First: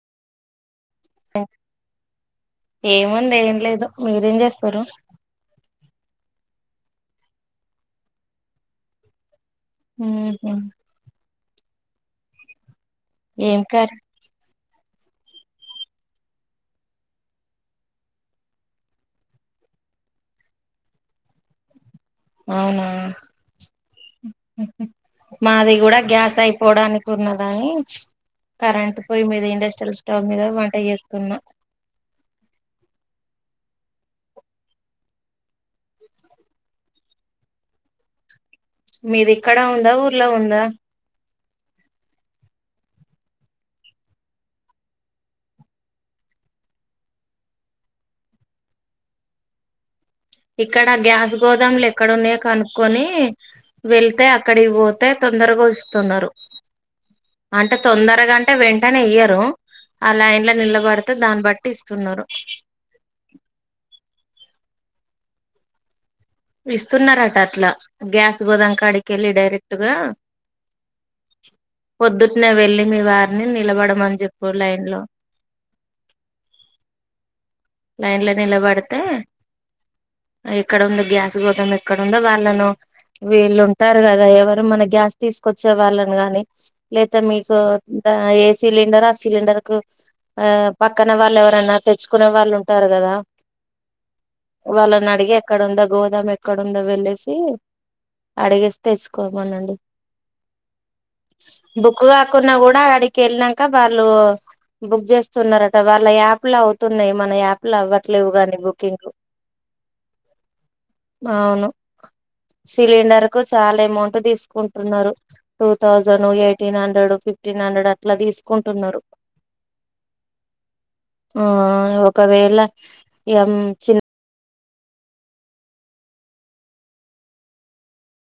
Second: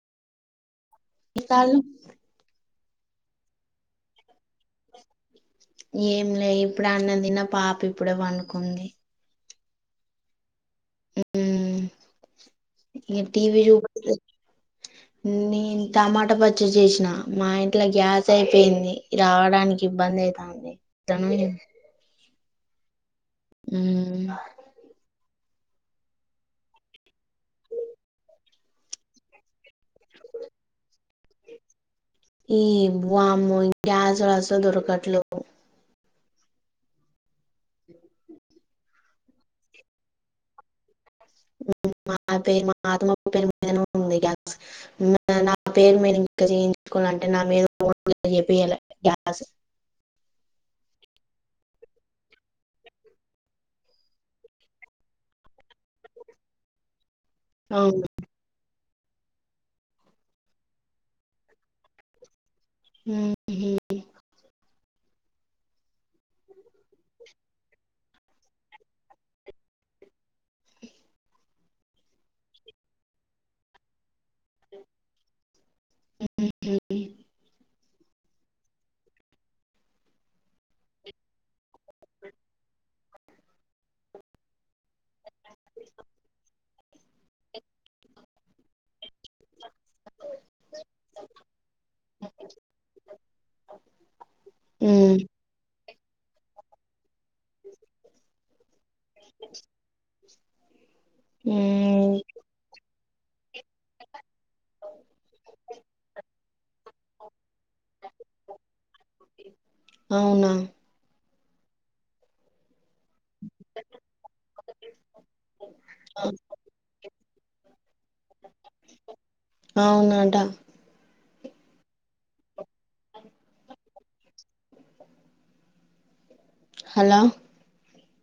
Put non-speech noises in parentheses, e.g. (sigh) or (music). ఇ కాలుమ్ ఇంగ ఏం లేదు మీరేం చేస్తురు. ఏం లే ఇప్పుడే అన్నం తిన్న పాప ఇప్పుడే వనుకుంది. ఉ హ్ హు ఇగమే ఏం టీవి కర్రీ చూస్తూ నేను టమాటా పచ్చడి జేసిన మా ఇంట్లో గ్యాస్ అయిపోయింది. రావడానికి ఇబ్బంది అయితాంది తనును అవునా హ్మ్ మాది కూడా గ్యాస్ అయిపోవడానికి ఉన్నదని, కరెంట్ పొయ్యి మీద ఇండస్ట్రియల్ స్టవ్ మీద వంట చేసుకున్నా ఈ వామ్మో ఈ గ్యాస్ లోడు అసలు దొరకట్లేవ్ మీది ఇక్కడ ఉందా ఊర్లో ఉందా మా పేరు మా అత్తమ్మ పేరు మీద ఉంది. గ్యాస్ నా పేరు మీద ఇంకా చేయించుకోవాలంటే, నా మీద (unintelligible) చెయాల గ్యా గ్యాస్ ఇక్కడ గ్యాస్ గోదాములు ఎక్కడ ఉన్నాయో, కనుక్కొని వెళ్తే అక్కడికి పోతే తొందరగా వస్తున్నారు. అంటే అవును తొందరగా అంటే వెం అంటనే ఇయ్యరు ఆ లైన్ లో నిలబడితే దాన్ని బట్టి ఇస్తున్నారు. ఊ హూ ఇస్తున్నారట అట్లా గ్యాస్ గోదాం కాడికి ఎళ్ళి డైరెక్టుగా పొద్దుటినే వెళ్ళి మీ వారిని నిలబడమని చెప్పు లైన్ లో (inaudible) లైన్ లో నిలబడితే ఎక్కడందో గ్యాస్ గోదం ఎక్కడందో వాళ్ళను వీళ్ళు ఉంటారు కదా ఎవరు మన గ్యాస్ తీసుకొచ్చే వాళ్ళను గాని లేతే మీకు ఆ ఏ సిలిండర్ ఆ సిలిండర్ కు ఆ పక్కన వాళ్ళు ఎవరన్నా తెచ్చుకునే వాళ్ళు స్థారు కదా వాళ్ళని ఉమ్ అడిగి ఎక్కడ ఉందో గోదామ ఎక్కడుందో వెళ్లేసి అడిగేస్త తెసుకోమనండి బుక్కు ఉమ్ కాకున్నా కూడా అడి కెల్నాక వాళ్ళు బుక్ చేస్తున్నారట వాళ్ళ యాప్లు అవుతున్నాయి మన యాప్ అవ్వట్లేవుగా నీ బుకింగ్ అవునా అవును సిలిండర్ కు చాలా అమౌంట్ తీసుకు కుంటున్నారు టూ థౌజండ్ ఎయిటీన్ హండ్రెడ్ ఫిఫ్ ఫిఫ్టీన్ హండ్రెడ్ అట్లా తీసుకుంటున్నారు అవునట ఆ ఒక ఒకవేళ ఏం చిన్న హలో